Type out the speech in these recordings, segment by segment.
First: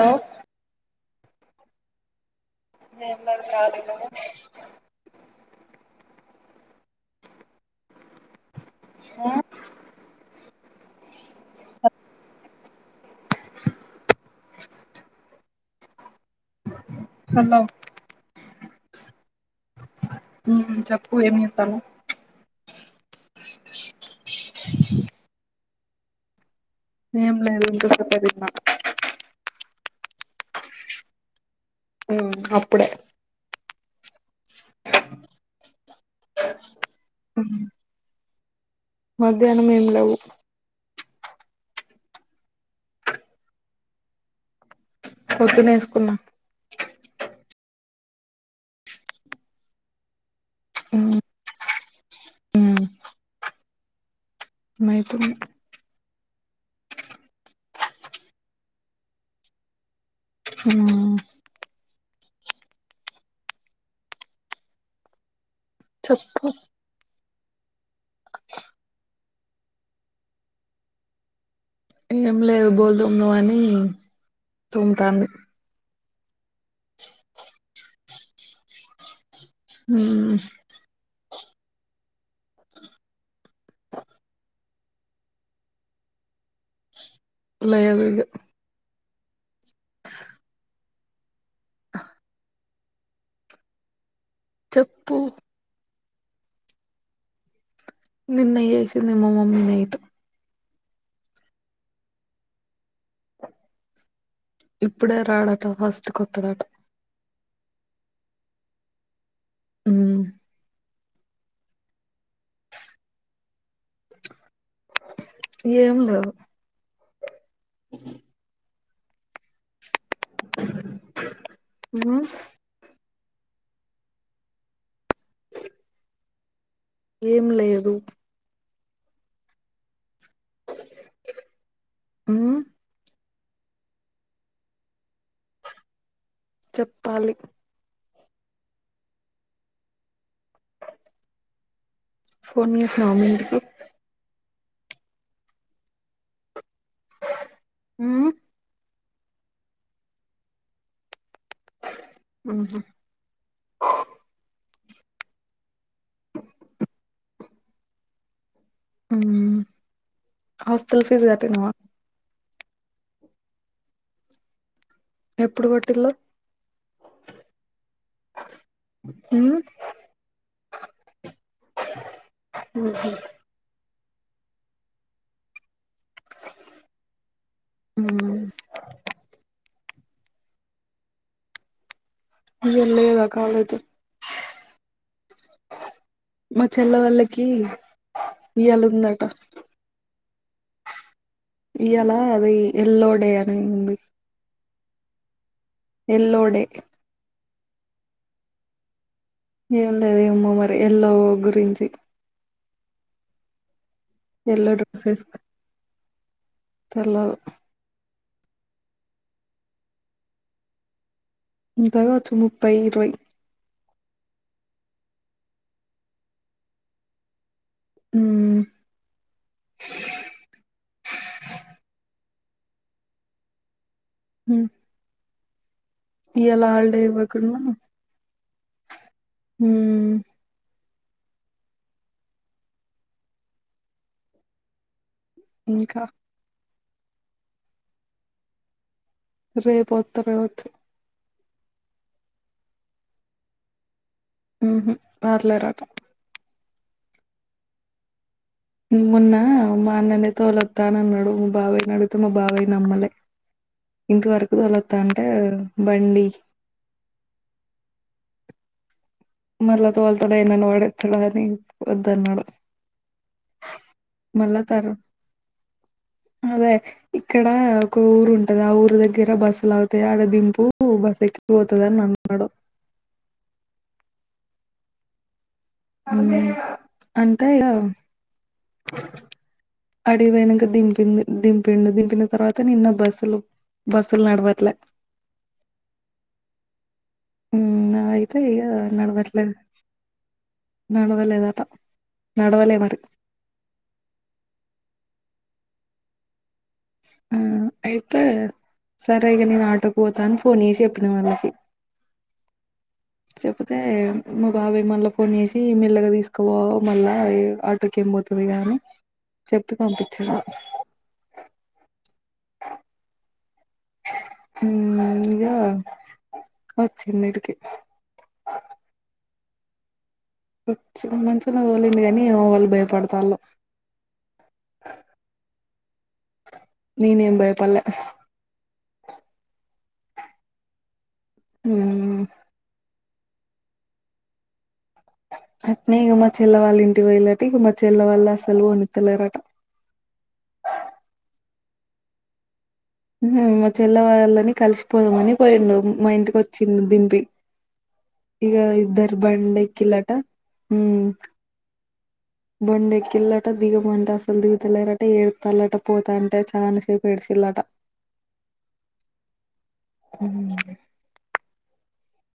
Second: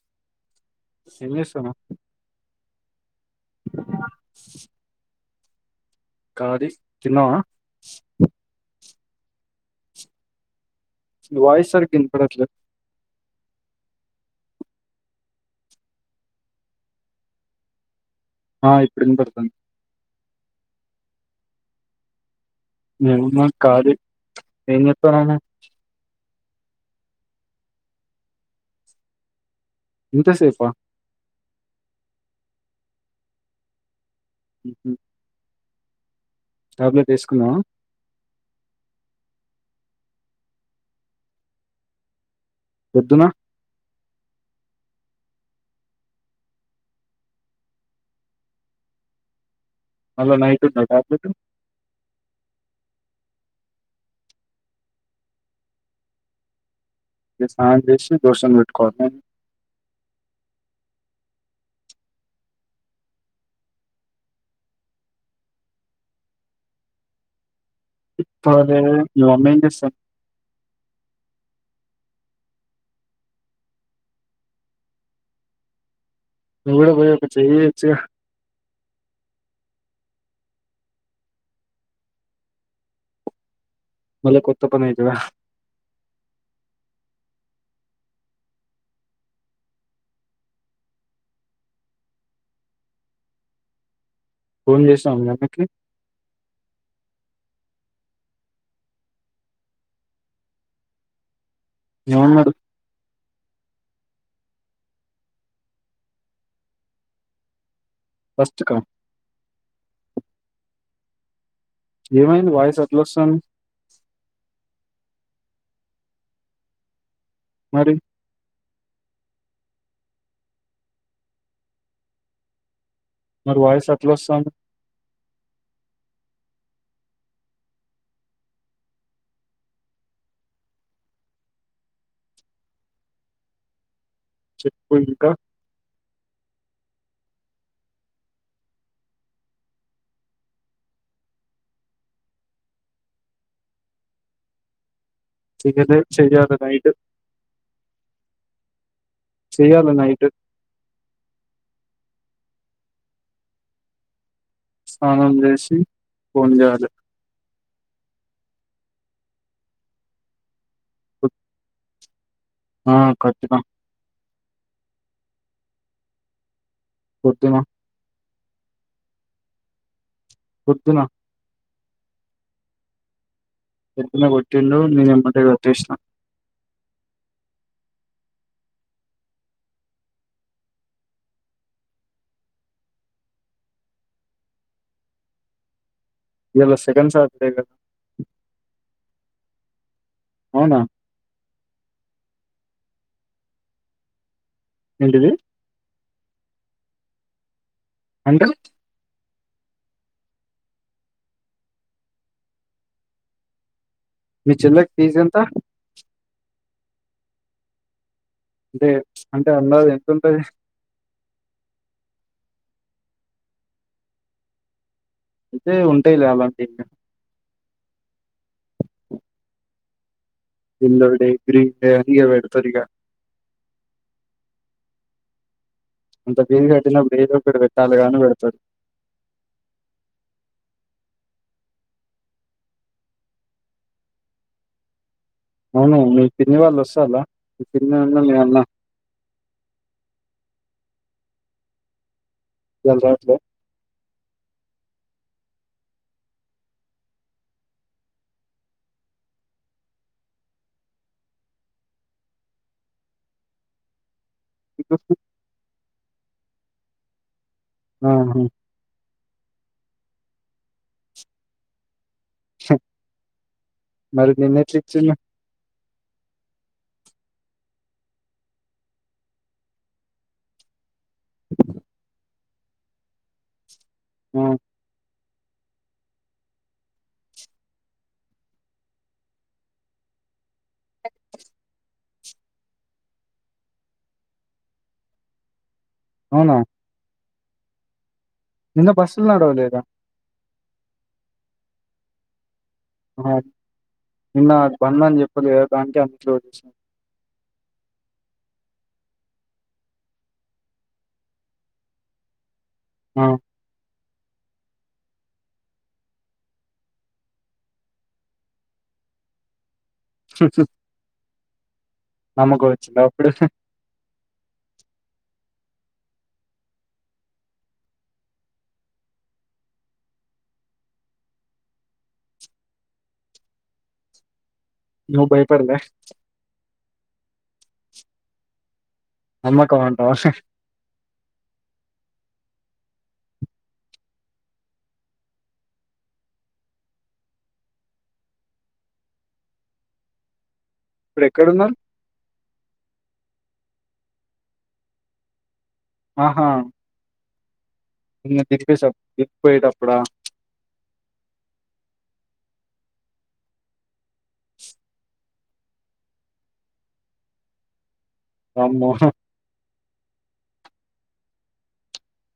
hello ఎంచేస్తున్నావ్ నేమ్ మరి కాలినో కాది తిన్నావా మ్మ్ మీ వాయిస్ సరిగ్గా వినపడట్లా ఖండం ఆ ఇప్పుడు వినపడుతుంది మ్మ్ చెప్పు ఎంచెత్తాన్నావ్ నేనుగునా కాలీ ఎంచెత్తాన్నావ్ నువ్వు ఏంలేదు ఇంకా కొత్త తిన్నా ఇంత సేఫా ఆ అప్పుడే మ్మ్ టాబ్లెట్ వేసుకున్నావా మధ్యానం ఏమి లేవు పొద్దునా పొద్దున వేసుకున్నా మల్లా నైట్ ఉందా ట్యాబ్లేటు మ్మ్ నైటుంది స్నానం చేసి దోషం పెట్టుకోవాల మ్మ్ చెప్పు ఇప్పుడు లేదే మార్నింగ్ ఇస్తా ఏం లేదు బోలు తొముదామని తోముతాంది నువు గూడా పోయి ఒక చేయ్ ఎయ్యొచ్చుగా మ్మ్ మళ్ళ కొత్త పనయితదా లేదుగా ఫోన్ చేసినవా చెప్పు మీ అమ్మకి నిన్న చేసింది మా మమ్మీ నైట్ ఏమన్నాడు ఇప్పుడే రాడట ఫస్ట్ కొత్తడట ఫస్ట్ కా మ్మ్ ఏమైంది వాయిస్ అట్లాస్తాంది ఏం లేదు మరి మ్మ్ మరి వాయిస్ అట్లాస్తాంది ఏం లేదు ఉమ్ చెప్పు ఇంకా చెప్పాలి ఫోన్ జేసినవ మీ ఇంటికి దిగలే చేయాలె నైట్ ఊమ్ చేయ్యాల నైట్ ఉ హు స్నానం జేసి ఫోన్ జేయాలె ఊమ్ హాస్టల్ ఫీస్ పొద్- గట్టినవా ఆ కట్టిన ఎప్పుడు గొట్టిళ్ళు కొట్టిన ఊమ్ పొద్దున ఉమ్ హు పొద్దున గొట్టిండు నేనెంబటె కొట్టేస్న ఉమ్ ఇగ ళ్ళేదా కాలేజ్ మా ఇవాళ చెల్ల సెకండ్ వాళ్ళకి సాటర్డే కదా ఇయాలుందట అవునా ఇయాలా అది ఎల్లో డే అని ఉంది ఎంటిది ఎల్లో డే అంటే ఏముందోది ఏమో మరి ఎల్లో గురించి మీ ఎల్లో చెల్లెకి ఫీజ్ డ్రెస్సెస్ ఎంత తెల్వదు అంటే అంటే అందాద ఎంతుంటది ఉంటది గావచ్చు ముప్పై ఇరవై అయితే ఉంటయిలే అలాంటివి ఊమ్ ఎల్లో డే గ్రీన్ డే అని ఇగ బెడతరిగ హ్మ్ అంత గ్రీన్ గ హాలిడే గట్టినప్పుడు ఏదోక్కటి ఇవ్వకుండా పెట్టాలిగని పెడతరు హ్మ్ అవును ఇంకా మీ పిన్ని వాళ్ళు వస్తాల్లా మీ పిన్ని వును మీ అన్న రేపొత్తరు గావచ్చు ఇయాల రాట్లే ఉమ్ హు రాట్లేరట ఉమ్ మొన్న మా అన్ననే తోలొత్తానన్నడు మా బాబాయ్ నడిగితే మా బాబాయ్ నమ్మలే ఇంటి వరకు తొలత్తా అంటే బండి ఆహ మళ్ళ తోల్తడో ఏనన్న పడేత్తడో అని వద్దన్నడు మరి మల్ళ నిన్న ఎట్లా తర్ ఇచ్చిండు అదే ఇక్కడ ఒక ఊరు ఉంటది ఆ ఊరు దగ్గర బస్సులు ఆగుతాయి ఆడ దింపు ఉ బస్సెకి పోతదని అన్నడు ఉమ్ మ్ అంటే ఇగ అడికిపోయి దింపి దింపిండు దింపిన తర్వాత నిన్న బస్సులు బస్సులు నడవట్లే అవునా మ్ నావయితే ఇగ నిన్న బస్సులు నడవట్లేదు నడవలేదా నడవలేదట నడవలే మరి నిన్న బంద్ అని చెప్పాను కద దానికే అన్నిట్లోనించి ఆ అయితే సరే ఇగా నేను ఆటోకి పోతా అని ఫోన్ చేసి చెప్పిన వాళ్ళకి ఆ లేపోతే మా బాబాయ్ మళ్ళా ఫోన్ చేసి మెల్లగా తీస్కక మళ్ళా ఆటోకి ఏం బోత గాని చెప్పి పంపించిండు నమ్మకం వచ్చింద అప్పుడు మ్ ఇగ వచ్చింది ఈడకి మంచిగనే తొలిండు కానీ ఏమో వాళ్ళు భయపడతాల్లు నువ్వు భయపడలే నేనేం బయపడ్లే నమ్మకం అంటవ హ్మ్ అట్నే ఇగ మా చెల్ల వాళ్ళ ఇంటి పోయిలట ఇగ మా చెల్ల వాళ్ళు అసలు ఒనీత్తలేరట ఇప్పుడు ఎక్కడన్నారు మా చెల్ల వాళ్ళని కలిసిపోదమని పోయిండు మా ఇంటికి ఆహా వచ్చిండు దింపి నిన్ను ఇగ దింపేసా ఇద్దరు దింపేటప్పుడా బండెక్కిలట మ్ బండేక్కిళ్ళట దిగమంటే అసలు దిగుతలేరట ఏడుతాలట పోతా అంటే చాలా సేపు ఏడిసిల్లట వామ్మో ఉమ్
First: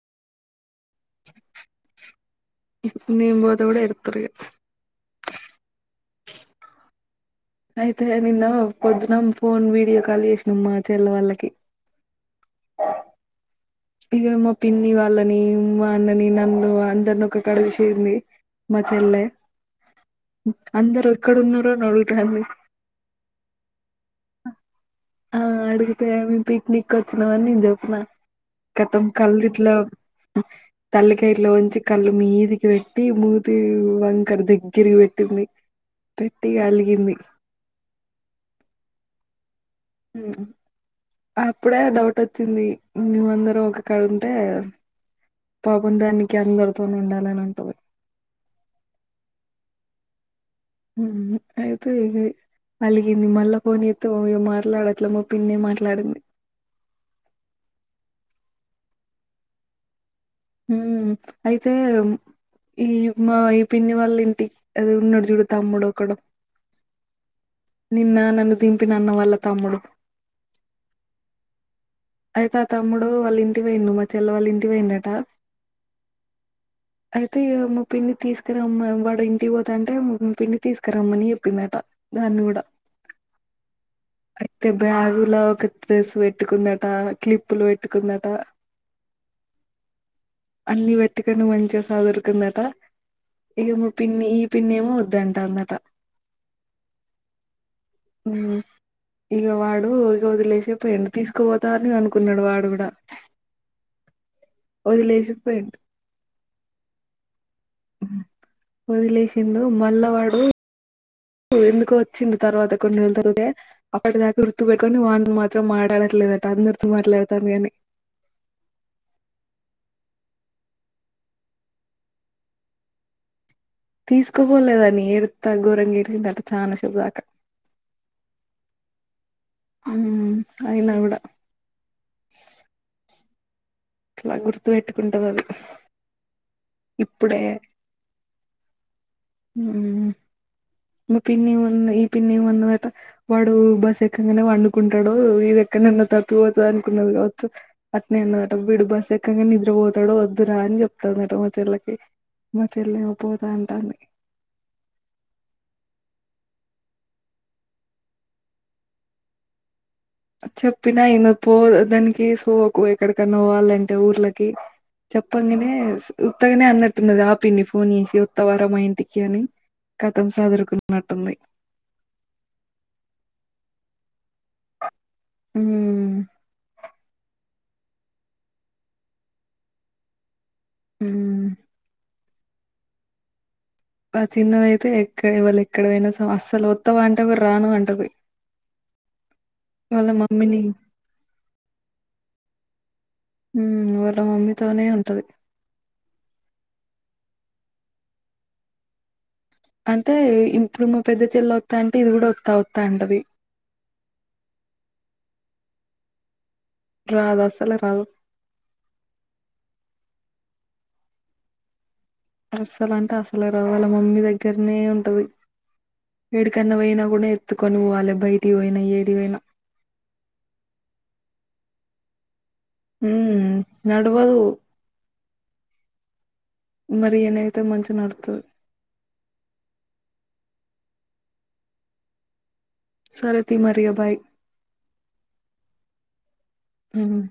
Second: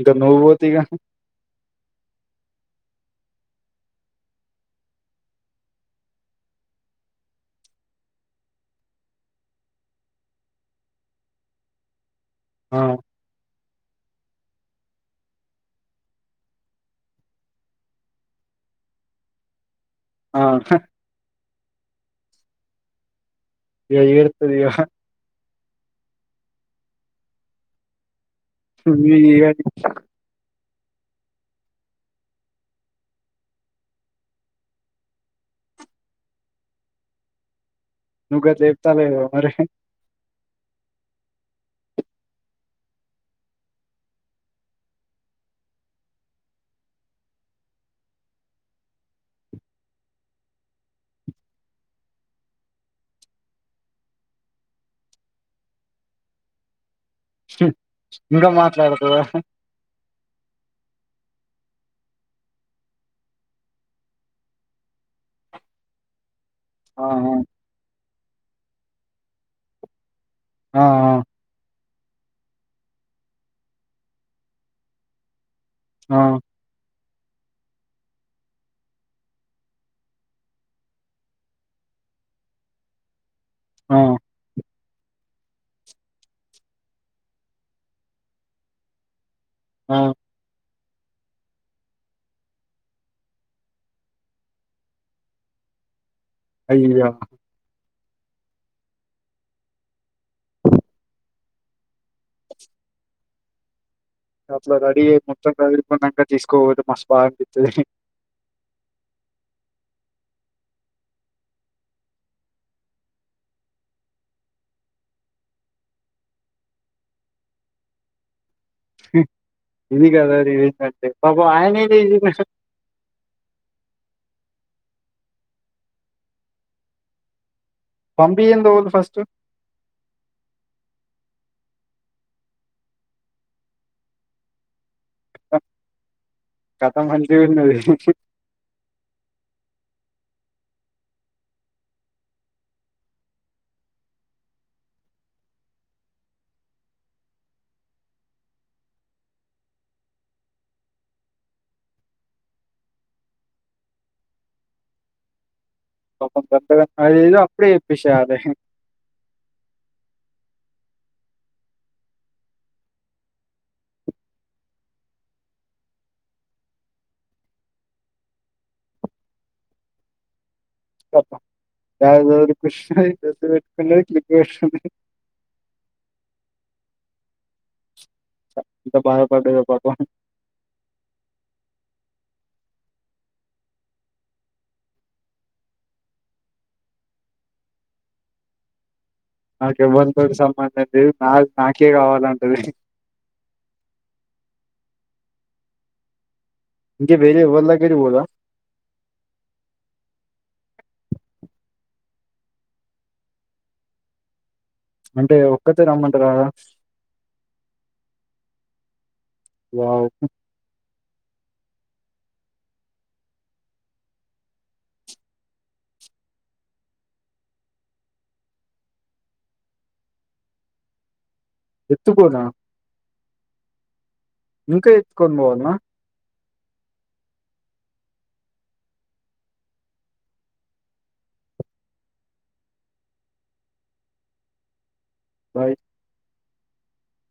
ఇగ నువ్వు ఓతే ఇగ నేను బోతే కూడ ఏడుత్తరు ఇగ అయితే నిన్న పొద్దున ఫోన్ వీడియో కాల్ చేసినం మా చెల్ల వాళ్ళకి ఆ ఇగ మా పిన్ని వాళ్ళని మా అన్నని నన్ను అందరిని ఒక కడుగుసింది మా చెల్లె ఆ అందరు ఎక్కడున్నారని అడుగుతాంది ఇగ ఎడుత్తది ఇగ ఆ అడిగితే మేమ్ పిక్నిక్ వచ్చిన అని నేను జెప్పిన ఖతం నీ కళ్ళు ఇక ఇట్ల తలకాయ ఇట్ల ఉంచి కళ్ళు మీదికి పెట్టి మూతి వంకర దగ్గరికి పెట్టింది పెట్టి అలిగింది నువ్వుగ చెప్తాలేవా మరి ఉమ్ అప్పుడే డౌట్ వచ్చింది మేము అందరం ఒకకాడ ఉంటే పాపం దానికి అందరితోని ఉండాలని ఉంటది ఉ అయితే అలిగింది మళ్ళ ఫోన్ చేత్తో మాట్లాడట్లేమో పిన్నే మాట్లాడింది ఇంగా మాట్లాడుతుద హు అయితే ఈ మా ఈ పిన్ని వాళ్ళ ఇంటికి అది ఉన్నడు జూడు తమ్ముడు ఒక్కడ ఆహా నిన్న నన్ను దింపినన్న వాళ్ళ తమ్ముడు ఆ అయితే ఆ తమ్ముడు వాళ్ళ ఇంటికి పోయిండు మా చెల్ల వాళ్ళ ఇంటికి పోయిండట ఆ అయితే మా పిన్ని తీసుకురమ్మ వాడు ఇంటికి పోత అంటే మా పిండి తీసుకురమ్మని చెప్పిందట దాన్ని కూడా ఆ అయితే బ్యాగులో ఒక డ్రెస్ పెట్టుకున్నడు ఆ క్లిప్పులు పెట్టుకుందట ఆ అన్ని పెట్టుకని మంచిగా సదరుకుందట ఇగా పిన్ని ఈ పిన్నేమో వద్దంటాందట అయ్యయ్యో ఉ ఇగా వాడు ఇగ వదిలేసిపోయిండు తీసుకుపోతారని అను కున్నాడు వాడు కూడా అట్లా రెడీ అయ్ మొత్తం వదిలేసిపోయిండు రపోందక తీసుకోక మస్ బాదనిపిస్తది వదిలేసిండు మల్లవాడు ఎందుకో వచ్చింది తర్వాత కొన్ని నేలు తరుతే అప్పటి దాకా గుర్తు పెట్టుకొని వాని మాత్రం మాటాడట్లేదు అట అందర్తో మాట్లాడతాంది కాని ఇది కా [unintelligible] పాపం ఆయన ఏ తీసుకోపోలేదని ఏడుత్త ఘోరంగ ఏరిసిందట చానాసేపుదాకా పంపి ఎందవుదు ఫస్ట్ ఉ అయినా కూడ ఇట్ల గుర్తు పెట్టుకుంటది అది కథ మంచిగ ఇప్పుడే ఉన్నది ఉ మీ పిన్ని ఉన్ ఈ పిన్ని ఉన్నదట వాడు బస్ ఎక్కంగానే వండుకుంటాడు ఇది ఎక్కడనన్నా తప్పిపోతది అనుకున్నది కావచ్చు అట్నే ఉన్నదట విడి బస్ ఎక్కంగా నిద్రపోతాడో వద్దురా అని చెప్తాడుట మా తెల్లకి మా చెల్లి ఏమో పోతా అంటాన్ పాపం కొత్తగా అయ్యయ్యో అప్పుడే చెప్పేసాయాలి చెప్పినాయన పో దానికి సోకు ఎక్కడికన్నా పోవాలంటే ఊర్లకి చెప్పంగానే ఉత్తగానే అన్నట్టున్నది ఆపిని ఫోన్ చేసి ఉత్తవార మా ఇంటికి అని కతం సదరకున్ కథం కృషిష [unintelligible] ఉ ఎంత బాధ పడ్డదో పాపం ఉహు ఆ తిన్నద అయితే ఎక్కడ ఇవాళు ఎక్కడ పోయినా స అస్సలు వత్తవ అంట కూడా రాను అంటవి నాకు ఎవ్వలతోటి మమ్మీని సంబంధం లేదు నాది నాకే కావాలంటది మ్మ్ వాళ్ళ మమ్మీతోనే ఉంటది ఇంక వేరే ఎవళ్ళ దగ్గరకి పొద అంటే ఇప్పుడు మా పెద్ద చెల్ వత్త అంటే ఇది కూడా వత్త వత్త అంటది అంటే ఒక్కతే రమ్మంటే రారా రాదు అసలు రాదు వావ్ అస్సలు అంటే అసలే రావాల వాళ్ళ మమ్మీ దగ్గరనే ఉంటది ఏడుకన్న పోయినా కూడా ఎత్తుకొని పోవాలి బయటికి పోయినా ఏడి పోయినా ఎత్తుకోనా మ్మ్ నడవదు ఇంకా ఎత్తుకొని పోవాల్న మరి ఏనైతే మంచిగా నడుతది సరే తి మరి ఇగ బాయ్ బాయ్ మ్మ్